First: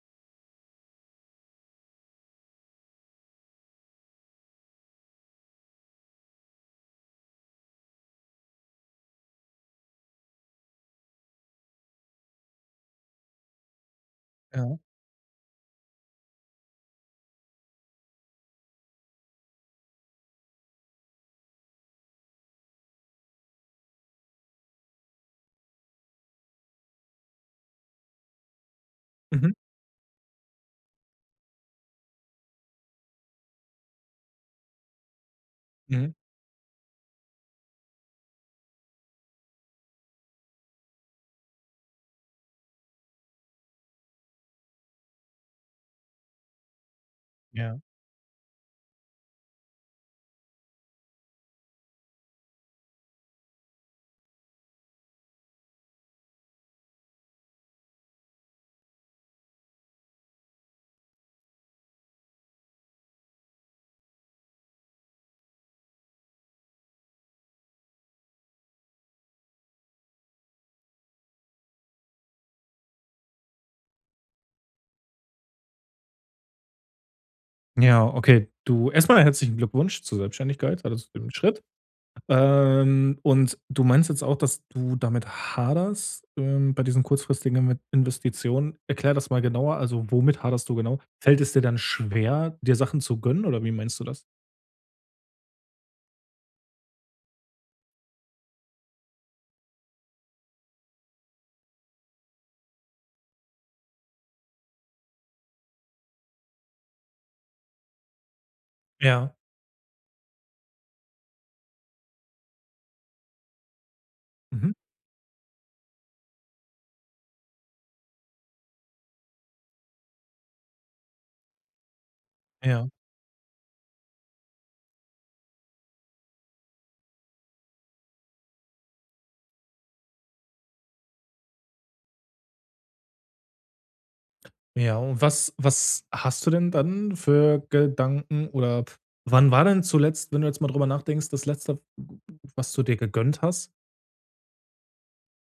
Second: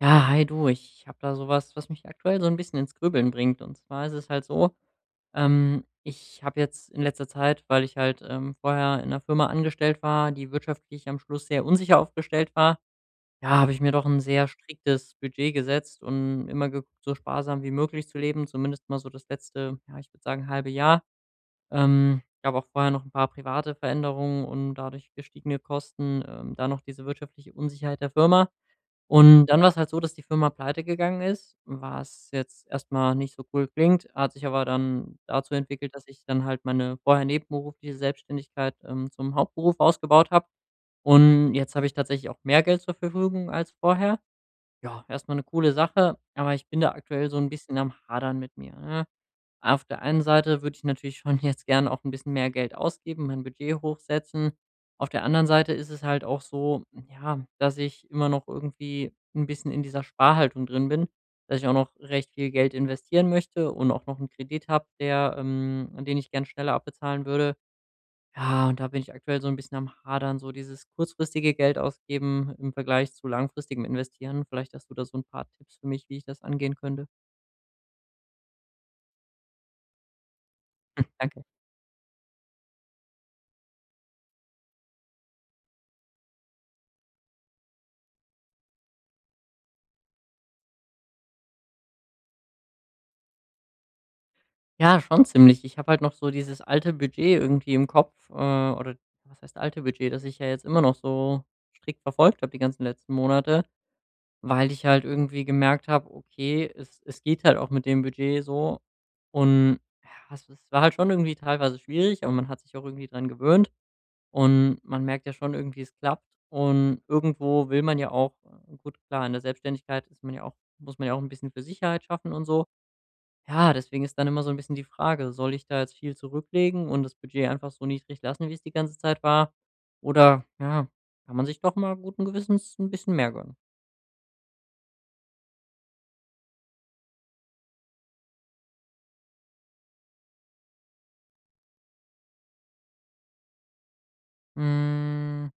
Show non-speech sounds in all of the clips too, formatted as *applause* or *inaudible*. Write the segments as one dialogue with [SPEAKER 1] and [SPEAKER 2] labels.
[SPEAKER 1] Ja, hi du, ich habe da so was, was mich aktuell so ein bisschen ins Grübeln bringt. Und zwar ist es halt so, ich habe jetzt in letzter Zeit, weil ich halt, vorher in 'ner Firma angestellt war, die wirtschaftlich am Schluss sehr unsicher aufgestellt war, ja, habe ich mir doch ein sehr
[SPEAKER 2] Ja.
[SPEAKER 1] striktes Budget gesetzt und immer geguckt, so sparsam wie möglich zu leben, zumindest mal so das letzte, ja, ich würde sagen, halbe Jahr. Ich habe auch vorher noch ein paar private Veränderungen und dadurch gestiegene Kosten, dann noch diese wirtschaftliche Unsicherheit der Firma. Und
[SPEAKER 2] Mhm.
[SPEAKER 1] dann war es halt so, dass die Firma pleite gegangen ist, was jetzt erstmal nicht so cool klingt, hat sich aber dann dazu entwickelt, dass
[SPEAKER 2] Mhm.
[SPEAKER 1] ich dann halt meine vorher nebenberufliche Selbstständigkeit, zum Hauptberuf ausgebaut habe. Und jetzt habe ich tatsächlich auch mehr Geld zur Verfügung als vorher. Ja, erstmal eine coole Sache, aber ich bin da aktuell so ein
[SPEAKER 2] Ja.
[SPEAKER 1] bisschen am Hadern mit mir, ne? Auf der einen Seite würde ich natürlich schon *laughs* jetzt gern auch ein bisschen mehr Geld ausgeben, mein Budget hochsetzen. Auf der anderen Seite ist es halt auch so, ja, dass ich immer noch irgendwie ein bisschen in dieser Sparhaltung drin bin, dass ich auch noch recht viel Geld investieren möchte und auch noch einen Kredit habe, der den ich gern schneller abbezahlen würde. Ja, und da bin ich aktuell so ein bisschen am Hadern, so dieses kurzfristige Geld ausgeben im Vergleich zu langfristigem Investieren. Vielleicht hast du da so ein paar Tipps für mich, wie ich das angehen könnte?
[SPEAKER 2] Ja, okay. Du erstmal herzlichen Glückwunsch zur Selbstständigkeit, also, zu dem
[SPEAKER 1] Danke.
[SPEAKER 2] Schritt. Und du meinst jetzt auch, dass du damit haderst, bei diesen kurzfristigen Investitionen. Erklär das mal genauer. Also, womit haderst du genau? Fällt es dir dann schwer, dir Sachen zu gönnen oder wie meinst du das?
[SPEAKER 1] Ja, schon ziemlich. Ich habe halt noch so dieses alte Budget irgendwie im Kopf, oder was heißt alte Budget, das ich ja jetzt immer noch so strikt verfolgt habe die ganzen letzten Monate, weil ich halt irgendwie gemerkt habe, okay, es geht halt auch mit dem Budget so.
[SPEAKER 2] Ja.
[SPEAKER 1] Und ja, es war halt schon irgendwie teilweise schwierig, aber man hat sich auch irgendwie dran gewöhnt.
[SPEAKER 2] Mhm.
[SPEAKER 1] Und man merkt ja schon irgendwie, es klappt. Und irgendwo will man ja auch, gut, klar, in der Selbstständigkeit ist man ja auch, muss man ja auch ein bisschen für Sicherheit schaffen und so.
[SPEAKER 2] Ja.
[SPEAKER 1] Ja, deswegen ist dann immer so ein bisschen die Frage, soll ich da jetzt viel zurücklegen und das Budget einfach so niedrig lassen, wie es die ganze Zeit war? Oder, ja, kann man sich doch mal guten Gewissens ein bisschen mehr gönnen.
[SPEAKER 2] Ja, und was hast du denn dann für Gedanken oder wann war denn zuletzt, wenn du jetzt mal drüber nachdenkst, das letzte, was du dir gegönnt hast?
[SPEAKER 1] Hm,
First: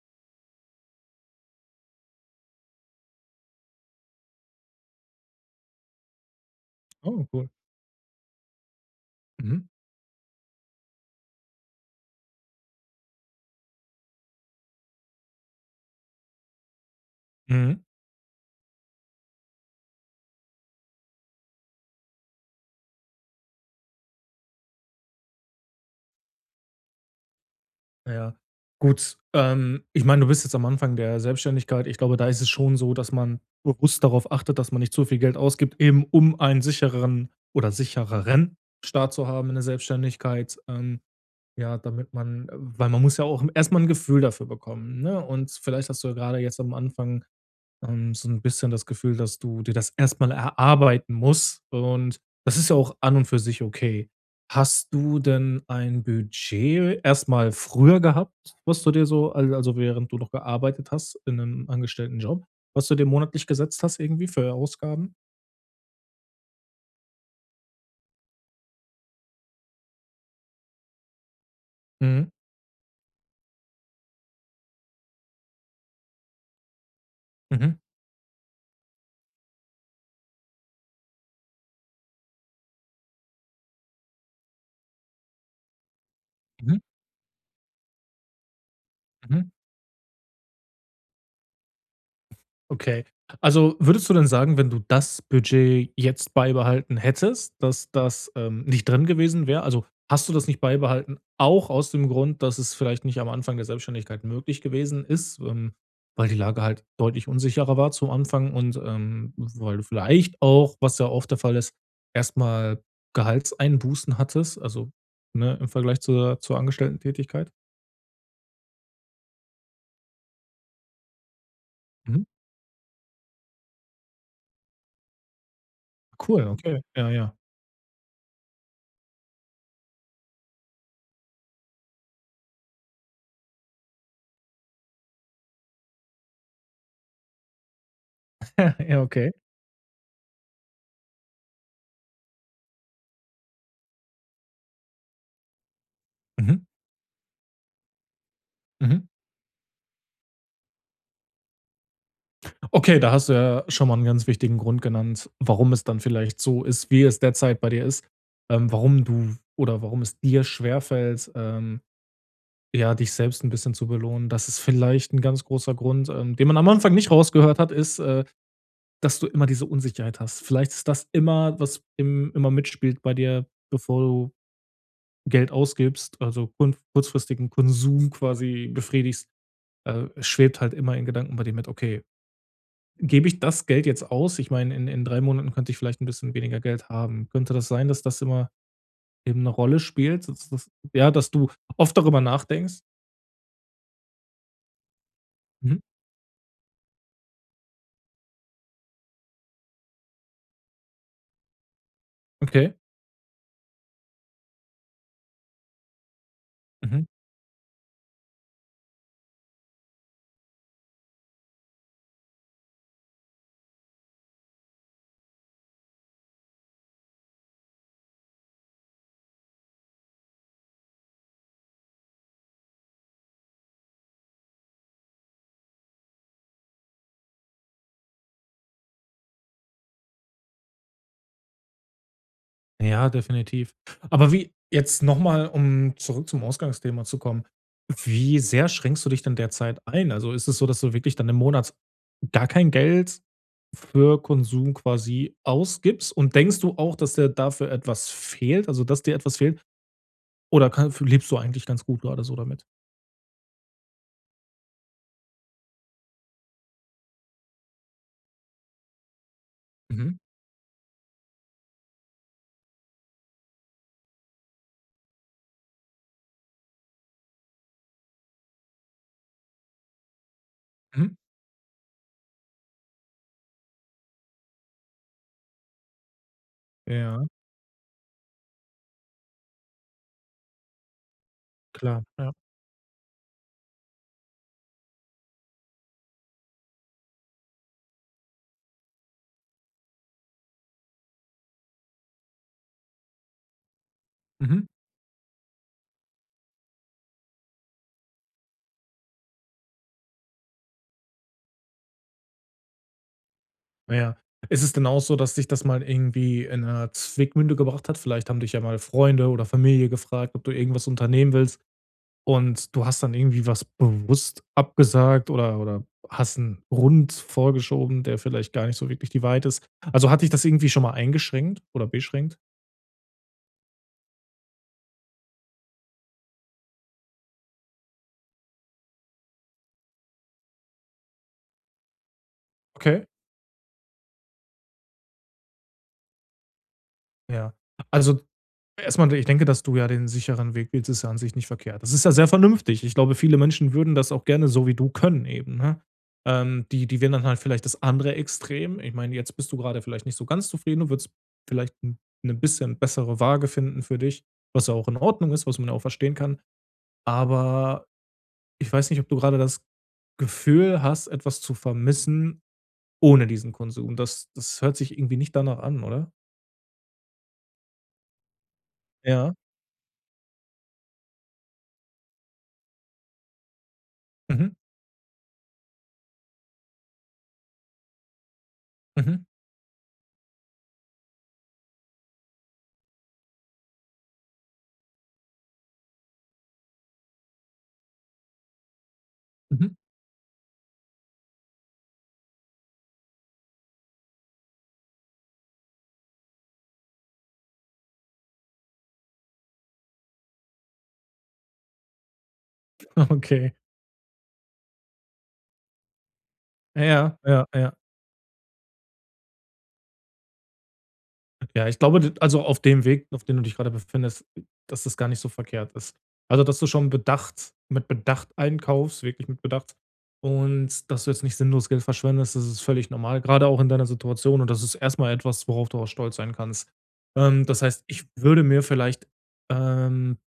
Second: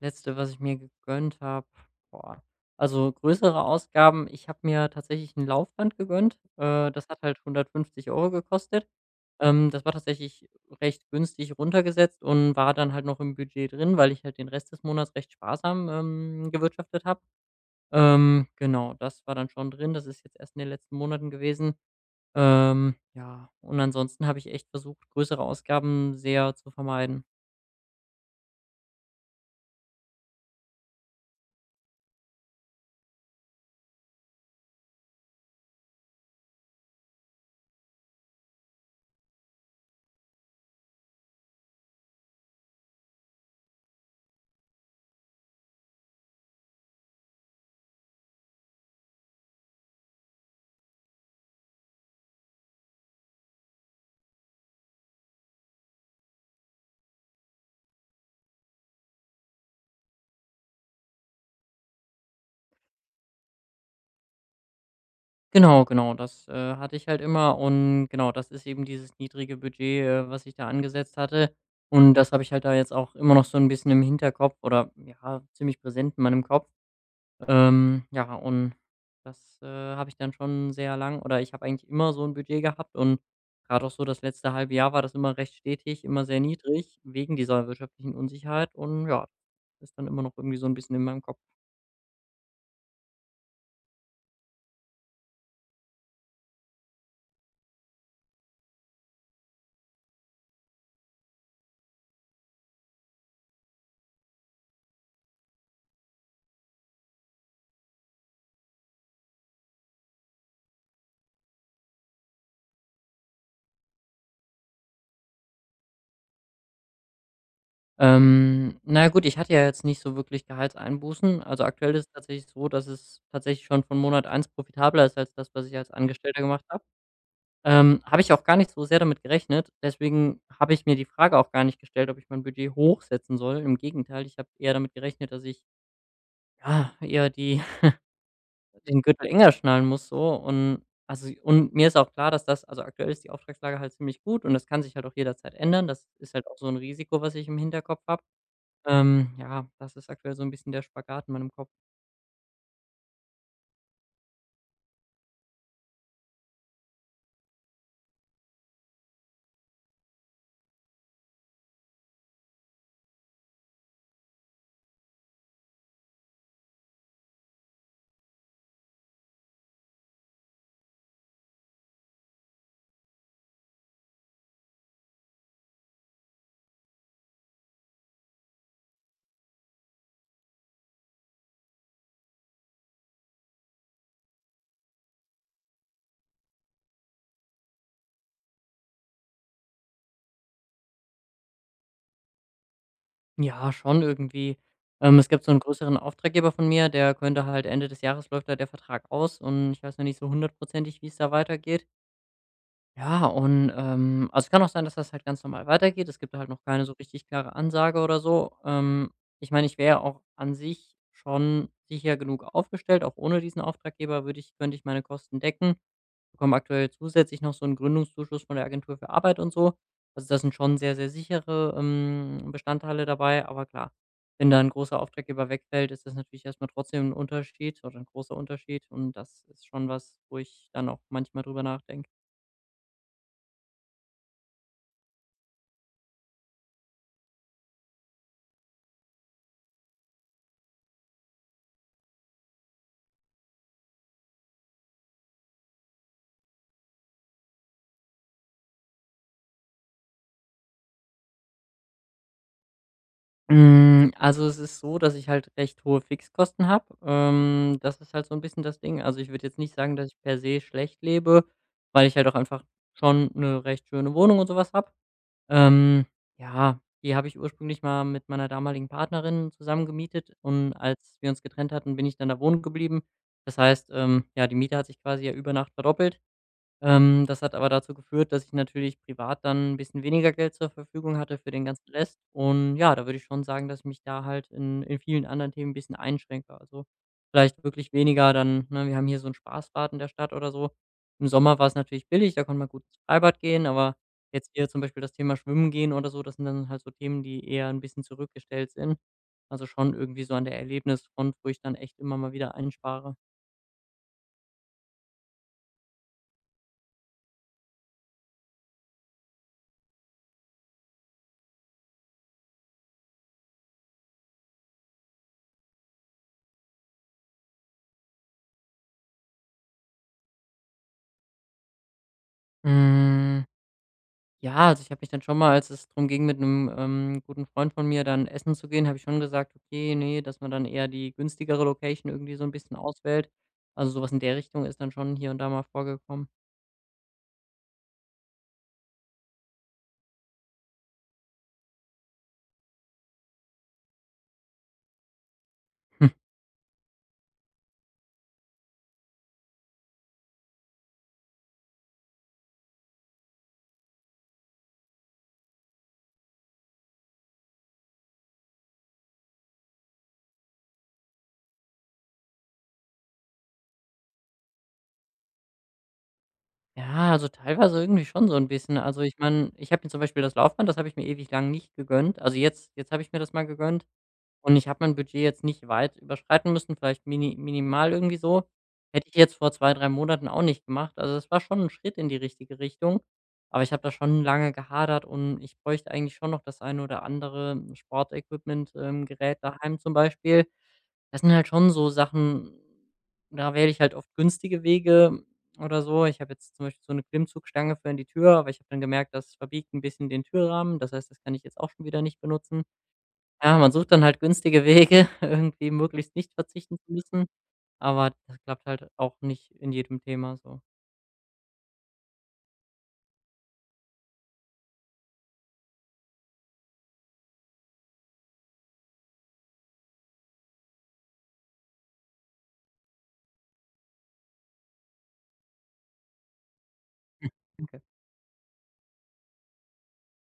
[SPEAKER 1] letzte, was ich mir gegönnt habe, boah, also größere Ausgaben, ich habe mir tatsächlich ein Laufband gegönnt. Das hat
[SPEAKER 2] Oh,
[SPEAKER 1] halt
[SPEAKER 2] cool.
[SPEAKER 1] 150 € gekostet.
[SPEAKER 2] Mhm.
[SPEAKER 1] Das war tatsächlich recht günstig runtergesetzt und war dann halt noch im Budget drin, weil ich halt den Rest des Monats recht sparsam, gewirtschaftet habe.
[SPEAKER 2] Mhm.
[SPEAKER 1] Genau, das war dann schon drin. Das ist jetzt erst in den letzten Monaten gewesen. Ja, und ansonsten habe ich echt versucht, größere Ausgaben sehr zu vermeiden.
[SPEAKER 2] Ja. Gut, ich meine, du bist jetzt am Anfang der Selbstständigkeit. Ich glaube, da ist es schon so, dass man bewusst darauf achtet, dass man nicht zu viel Geld ausgibt, eben um einen sichereren Start zu haben in der Selbstständigkeit. Ja, damit man, weil man muss ja auch erstmal ein Gefühl dafür bekommen, ne? Und vielleicht hast du ja gerade jetzt am Anfang so ein bisschen das Gefühl, dass du dir das erstmal erarbeiten musst, und das ist ja auch an und für sich okay. Hast du denn ein Budget erstmal früher gehabt, was du dir so al also, während du noch gearbeitet hast in einem angestellten Job, was du dir monatlich gesetzt hast irgendwie für Ausgaben?
[SPEAKER 1] Genau, genau, das hatte ich halt immer. Und genau, das ist eben dieses niedrige Budget, was ich da angesetzt hatte. Und
[SPEAKER 2] Mhm.
[SPEAKER 1] das habe ich halt da jetzt auch immer noch so ein bisschen im Hinterkopf oder ja, ziemlich präsent in meinem Kopf.
[SPEAKER 2] Mhm.
[SPEAKER 1] Ja, und das habe ich dann schon sehr lang oder ich habe eigentlich immer so ein Budget gehabt und gerade auch so das letzte halbe Jahr war das immer recht stetig, immer sehr
[SPEAKER 2] Mhm.
[SPEAKER 1] niedrig wegen dieser wirtschaftlichen Unsicherheit und ja,
[SPEAKER 2] Mhm.
[SPEAKER 1] ist dann immer noch irgendwie so ein bisschen in meinem Kopf.
[SPEAKER 2] Okay. Also, würdest du denn sagen, wenn du das Budget jetzt beibehalten hättest, dass das, nicht drin gewesen wäre? Also, hast du das nicht beibehalten, auch aus dem Grund, dass es vielleicht nicht am Anfang der Selbstständigkeit möglich gewesen ist, weil die Lage halt deutlich unsicherer war zum Anfang, und, weil du vielleicht auch, was ja oft der Fall ist, erstmal Gehaltseinbußen hattest, also, ne, im Vergleich zur tätigkeit.
[SPEAKER 1] Na ja gut, ich hatte ja jetzt nicht so wirklich Gehaltseinbußen. Also, aktuell ist es
[SPEAKER 2] Mhm.
[SPEAKER 1] tatsächlich so, dass es tatsächlich schon von Monat eins profitabler ist als das, was ich als Angestellter
[SPEAKER 2] Cool,
[SPEAKER 1] gemacht
[SPEAKER 2] okay.
[SPEAKER 1] habe.
[SPEAKER 2] Ja, ja.
[SPEAKER 1] Habe ich auch gar nicht so sehr damit gerechnet. Deswegen habe ich mir die Frage auch gar nicht gestellt, ob ich mein Budget hochsetzen soll. Im Gegenteil, ich habe eher damit gerechnet, dass ich, ja, eher die *laughs*
[SPEAKER 2] *laughs* Ja,
[SPEAKER 1] den Gürtel
[SPEAKER 2] okay.
[SPEAKER 1] enger schnallen muss so und also, und mir ist auch klar, dass das, also aktuell ist die Auftragslage halt ziemlich gut und das kann sich halt auch jederzeit ändern. Das ist halt
[SPEAKER 2] Mhm.
[SPEAKER 1] auch so ein Risiko, was ich im Hinterkopf habe.
[SPEAKER 2] Mhm.
[SPEAKER 1] Ja, das ist aktuell so ein bisschen der Spagat in meinem Kopf.
[SPEAKER 2] Okay, da hast du ja schon mal einen ganz wichtigen Grund genannt, warum es dann vielleicht so ist, wie es derzeit bei dir ist. Warum du oder warum es dir schwerfällt, ja, dich selbst ein bisschen zu belohnen. Das ist vielleicht ein ganz großer Grund, den man am Anfang nicht rausgehört hat, ist, dass du immer diese Unsicherheit hast. Vielleicht ist das immer, was im immer mitspielt bei dir, bevor du Geld ausgibst, also kun kurzfristigen Konsum quasi befriedigst, es schwebt halt immer in Gedanken bei dir mit: „Okay, Gebe ich das Geld jetzt aus? Ich meine, in 3 Monaten könnte ich vielleicht ein bisschen weniger Geld haben. Könnte das sein, dass das immer eben eine Rolle spielt, dass das ja, dass du oft darüber nachdenkst?"
[SPEAKER 1] Ja, schon irgendwie. Es gibt so einen
[SPEAKER 2] Mhm.
[SPEAKER 1] größeren Auftraggeber von mir, der könnte halt, Ende des Jahres läuft da der Vertrag aus und ich weiß noch nicht so hundertprozentig, wie es da weitergeht.
[SPEAKER 2] Okay.
[SPEAKER 1] Ja, und, also, es kann auch sein, dass das halt ganz normal weitergeht. Es gibt halt noch keine so
[SPEAKER 2] Mhm.
[SPEAKER 1] richtig klare Ansage oder so. Ich meine, ich wäre ja auch an sich schon sicher genug aufgestellt. Auch ohne diesen Auftraggeber würde ich könnte ich meine Kosten decken, bekommen aktuell zusätzlich noch so einen Gründungszuschuss von der Agentur für Arbeit und so. Also, das sind schon sehr, sehr sichere, Bestandteile dabei. Aber klar, wenn da ein großer Auftraggeber wegfällt, ist das natürlich erstmal trotzdem ein Unterschied oder ein großer Unterschied und das ist schon was, wo ich dann auch manchmal drüber nachdenke.
[SPEAKER 2] Ja, definitiv. Aber wie jetzt noch mal, um zurück zum Ausgangsthema zu kommen, wie sehr schränkst du dich denn derzeit ein? Also, ist es so, dass du wirklich dann im Monat gar kein Geld für Konsum quasi ausgibst, und denkst du auch, dass dir dafür etwas fehlt, also dass dir etwas fehlt, oder kann lebst du eigentlich ganz gut grade so damit?
[SPEAKER 1] Hm, also, es ist so, dass ich halt recht hohe Fixkosten habe. Das ist halt so ein bisschen das Ding. Also, ich würde jetzt nicht sagen, dass
[SPEAKER 2] Mhm,
[SPEAKER 1] ich per se schlecht lebe, weil ich halt auch einfach schon eine recht schöne Wohnung und sowas was habe. Ähm, ja, die habe ich ursprünglich mal mit meiner damaligen Partnerin zusammen gemietet und
[SPEAKER 2] mhm.
[SPEAKER 1] als wir uns getrennt hatten, bin ich dann da wohnen geblieben. Das heißt, ja, die Miete hat sich quasi ja über Nacht verdoppelt.
[SPEAKER 2] Ja,
[SPEAKER 1] Das hat aber dazu geführt, dass ich natürlich privat dann ein bisschen weniger Geld zur Verfügung hatte für den ganzen
[SPEAKER 2] klar,
[SPEAKER 1] Rest.
[SPEAKER 2] ja.
[SPEAKER 1] Und ja, da würde ich schon sagen, dass ich mich da halt in vielen anderen Themen ein bisschen einschränke. Also, vielleicht wirklich weniger dann, ne, wir haben hier so 'n Spaßbad in der Stadt oder so. Im Sommer war es natürlich billig, da konnte man gut ins Freibad gehen, aber jetzt
[SPEAKER 2] Mhm.
[SPEAKER 1] hier zum Beispiel das Thema Schwimmen gehen oder so, das sind dann halt so Themen, die eher ein bisschen zurückgestellt sind. Also, schon irgendwie so an der Erlebnisfront, wo ich dann echt immer mal wieder einspare.
[SPEAKER 2] Na ja. Ist es denn auch so, dass dich das mal irgendwie in einer Zwickmühle gebracht hat? Vielleicht haben dich ja mal Freunde oder Familie gefragt, ob du irgendwas unternehmen willst, und du hast dann irgendwie was bewusst abgesagt oder hast 'n Grund vorgeschoben, der vielleicht gar nicht so wirklich die Weite ist. Also, hat dich das irgendwie schon mal eingeschränkt oder beschränkt?
[SPEAKER 1] Hm. Ja, also ich habe mich dann schon mal, als es darum ging, mit einem, guten Freund von mir dann essen zu gehen, habe ich schon gesagt: „Okay, nee", dass man dann eher die günstigere Location irgendwie so ein bisschen
[SPEAKER 2] Okay,
[SPEAKER 1] auswählt. Also, sowas in der Richtung ist dann schon hier und da mal vorgekommen.
[SPEAKER 2] ja. Also, Erstmal, ich denke, dass du ja den sicheren Weg wählst, ist ja an sich nicht verkehrt. Das ist ja sehr vernünftig. Ich glaube, viele Menschen würden das auch gerne so wie du können eben, ne?
[SPEAKER 1] Hm.
[SPEAKER 2] Die wählen dann halt vielleicht das andere Extrem. Ich meine, jetzt bist du gerade vielleicht nicht so ganz zufrieden. Du würdest vielleicht 'n 'ne bisschen bessere Waage finden für dich, was ja auch in Ordnung ist, was man ja auch verstehen kann. Aber ich weiß nicht, ob du gerade das Gefühl hast, etwas zu vermissen ohne diesen Konsum. Das hört sich irgendwie nicht danach an, oder?
[SPEAKER 1] Ja, also teilweise irgendwie schon so ein bisschen. Also, ich
[SPEAKER 2] Ja.
[SPEAKER 1] meine, ich habe mir zum Beispiel das Laufband, das habe ich mir ewig lang nicht gegönnt. Also, jetzt habe ich mir das mal gegönnt.
[SPEAKER 2] Mhm.
[SPEAKER 1] Und ich habe mein Budget jetzt nicht weit überschreiten müssen, vielleicht minimal irgendwie so. Hätte ich
[SPEAKER 2] Mhm.
[SPEAKER 1] jetzt vor 2 3 Monaten auch nicht gemacht. Also, es war schon ein Schritt in die richtige Richtung, aber ich habe da schon lange gehadert und ich bräuchte eigentlich schon noch das eine oder andere Sportequipment, Gerät
[SPEAKER 2] Mhm.
[SPEAKER 1] daheim zum Beispiel. Das sind halt schon so Sachen, da wähle ich halt oft günstige Wege oder so. Ich habe jetzt zum Beispiel so eine Klimmzugstange für in die Tür, aber ich habe dann gemerkt, das verbiegt ein bisschen den Türrahmen. Das heißt, das kann ich jetzt auch schon wieder nicht benutzen.
[SPEAKER 2] *laughs* Okay.
[SPEAKER 1] Ja, man sucht dann halt günstige Wege, *laughs* irgendwie möglichst nicht verzichten zu
[SPEAKER 2] Ja,
[SPEAKER 1] müssen,
[SPEAKER 2] ja, ja.
[SPEAKER 1] aber das klappt halt auch nicht in jedem Thema so.
[SPEAKER 2] Ja, ich glaube, d also auf dem Weg, auf dem du dich gerade befindest, dass das gar nicht so verkehrt ist. Also, dass du schon bedacht mit Bedacht einkaufst, wirklich mit Bedacht, und dass du jetzt nicht sinnlos Geld verschwendest, das ist völlig normal, gerade auch in deiner Situation, und das ist erstmal etwas, worauf du auch stolz sein kannst.
[SPEAKER 1] Hm,
[SPEAKER 2] Das
[SPEAKER 1] okay.
[SPEAKER 2] heißt, ich würde mir vielleicht, ähm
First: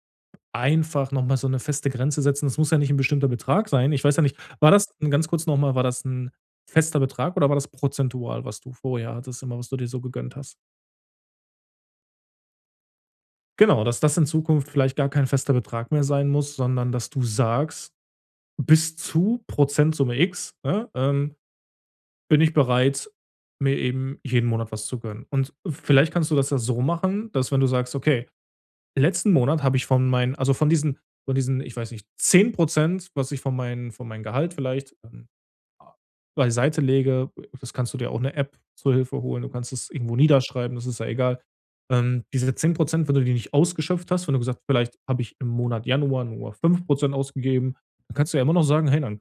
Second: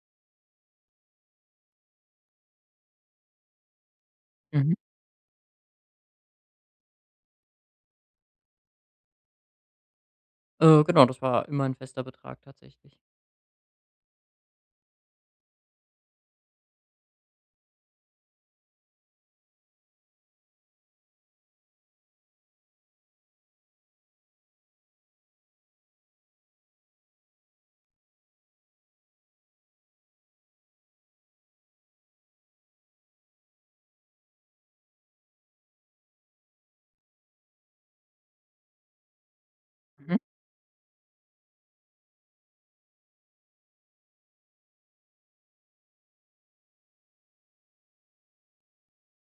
[SPEAKER 2] Einfach noch mal so 'ne feste Grenze setzen. Das muss ja nicht 'n bestimmter Betrag sein. Ich weiß ja nicht, war
[SPEAKER 1] Mhm.
[SPEAKER 2] das ganz kurz noch mal, war das 'n fester Betrag oder war das prozentual, was du vorher hattest, immer was du dir so gegönnt hast?
[SPEAKER 1] Genau, das war immer ein fester Betrag tatsächlich.
[SPEAKER 2] Genau, dass das in Zukunft vielleicht gar kein fester Betrag mehr sein muss, sondern dass du sagst: „Bis zu Prozentsumme X, ne, bin ich bereit, mir eben jeden Monat was zu gönnen.“ Und vielleicht kannst du das ja so machen, dass wenn du sagst: „Okay, letzten Monat habe ich von meinen, also von diesen ich weiß nicht, 10%, was ich von meinen von meinem Gehalt vielleicht, a beiseite lege, das kannst du dir auch eine App zur Hilfe holen, du kannst es irgendwo
[SPEAKER 1] Mhm,
[SPEAKER 2] niederschreiben, das ist ja egal. Diese 10%, wenn du die nicht ausgeschöpft hast, wenn du gesagt vielleicht habe ich im Monat Januar nur 5% ausgegeben, dann kannst du ja immer noch sagen: „Hey, dann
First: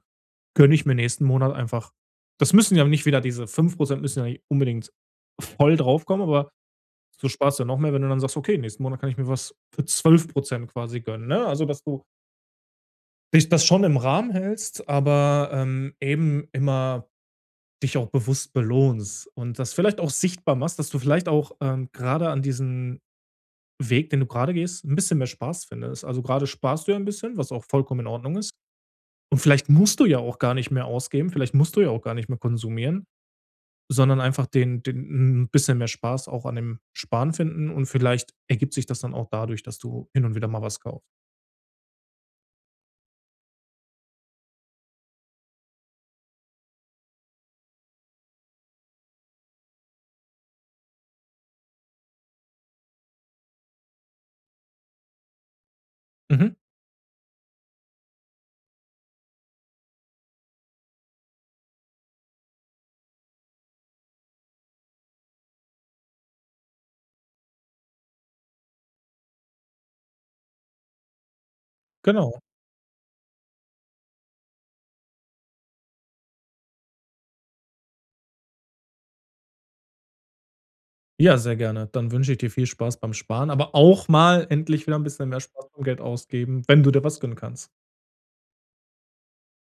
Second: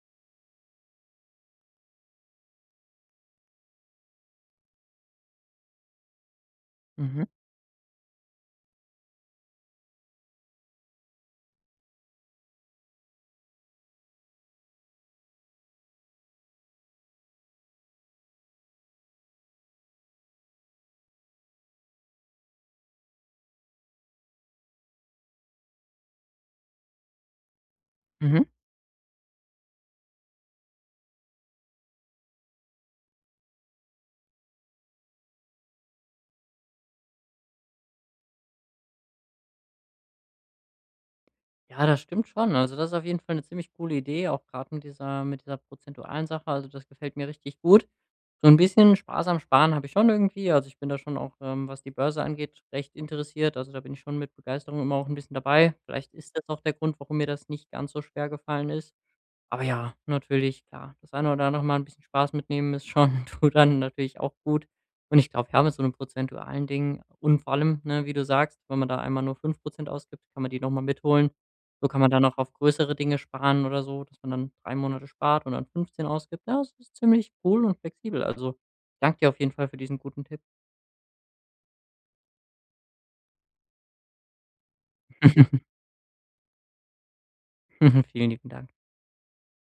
[SPEAKER 2] gönne ich mir nächsten Monat einfach“, das müssen ja nicht wieder diese 5% müssen ja nicht unbedingt voll draufkommen, aber
[SPEAKER 1] mhm,
[SPEAKER 2] so sparst du ja noch mehr, wenn du dann sagst: „Okay, nächsten Monat kann ich mir was für 12% quasi gönnen“, ne? Also, dass du dich das schon im Rahmen hältst, aber, eben immer dich auch bewusst belohnst, und das vielleicht auch sichtbar machst, dass du vielleicht auch, grade an diesen Weg, den du gerade gehst, ein bisschen mehr Spaß findest. Also, gerade sparst du ja 'n bisschen, was auch vollkommen in Ordnung
[SPEAKER 1] mhm.
[SPEAKER 2] ist, und vielleicht musst du ja auch gar nicht mehr ausgeben, vielleicht musst du ja auch gar nicht mehr konsumieren. Sondern einfach den ein bisschen mehr Spaß auch an dem Sparen finden, und vielleicht ergibt sich das dann auch dadurch, dass du hin und wieder mal was kaufst.
[SPEAKER 1] Ja, das stimmt schon. Also, das ist auf jeden Fall eine ziemlich coole Idee, auch grad mit dieser, prozentualen Sache. Also, das gefällt mir richtig gut. So ein bisschen sparsam sparen habe ich schon irgendwie. Also, ich bin da schon auch, was die Börse angeht, recht interessiert. Also, da bin ich schon mit Begeisterung immer auch ein bisschen dabei. Vielleicht ist das
[SPEAKER 2] Mhm,
[SPEAKER 1] auch der Grund, warum mir das nicht ganz so schwer gefallen ist. Aber ja, natürlich, klar, das eine oder andere Mal ein bisschen Spaß mitnehmen ist schon, *laughs* tut dann natürlich auch gut. Und ich glaube, ja, mit so 'nem prozentualen Ding und vor allem, ne, wie du sagst, wenn man da einmal nur 5% ausgibt, kann man die noch mal mitholen. So kann man dann auch
[SPEAKER 2] genau.
[SPEAKER 1] auf größere Dinge sparen oder so, dass man dann 3 Monate spart und dann 15 ausgibt. Ja, es ist ziemlich cool und flexibel. Also, danke dir auf jeden Fall für diesen guten Tipp.
[SPEAKER 2] Ja, sehr gerne. Dann wünsche ich dir viel Spaß beim Sparen, aber auch mal endlich wieder ein bisschen mehr Spaß
[SPEAKER 1] *laughs*
[SPEAKER 2] beim Geld ausgeben, wenn du dir was gönnen kannst.
[SPEAKER 1] Vielen lieben Dank.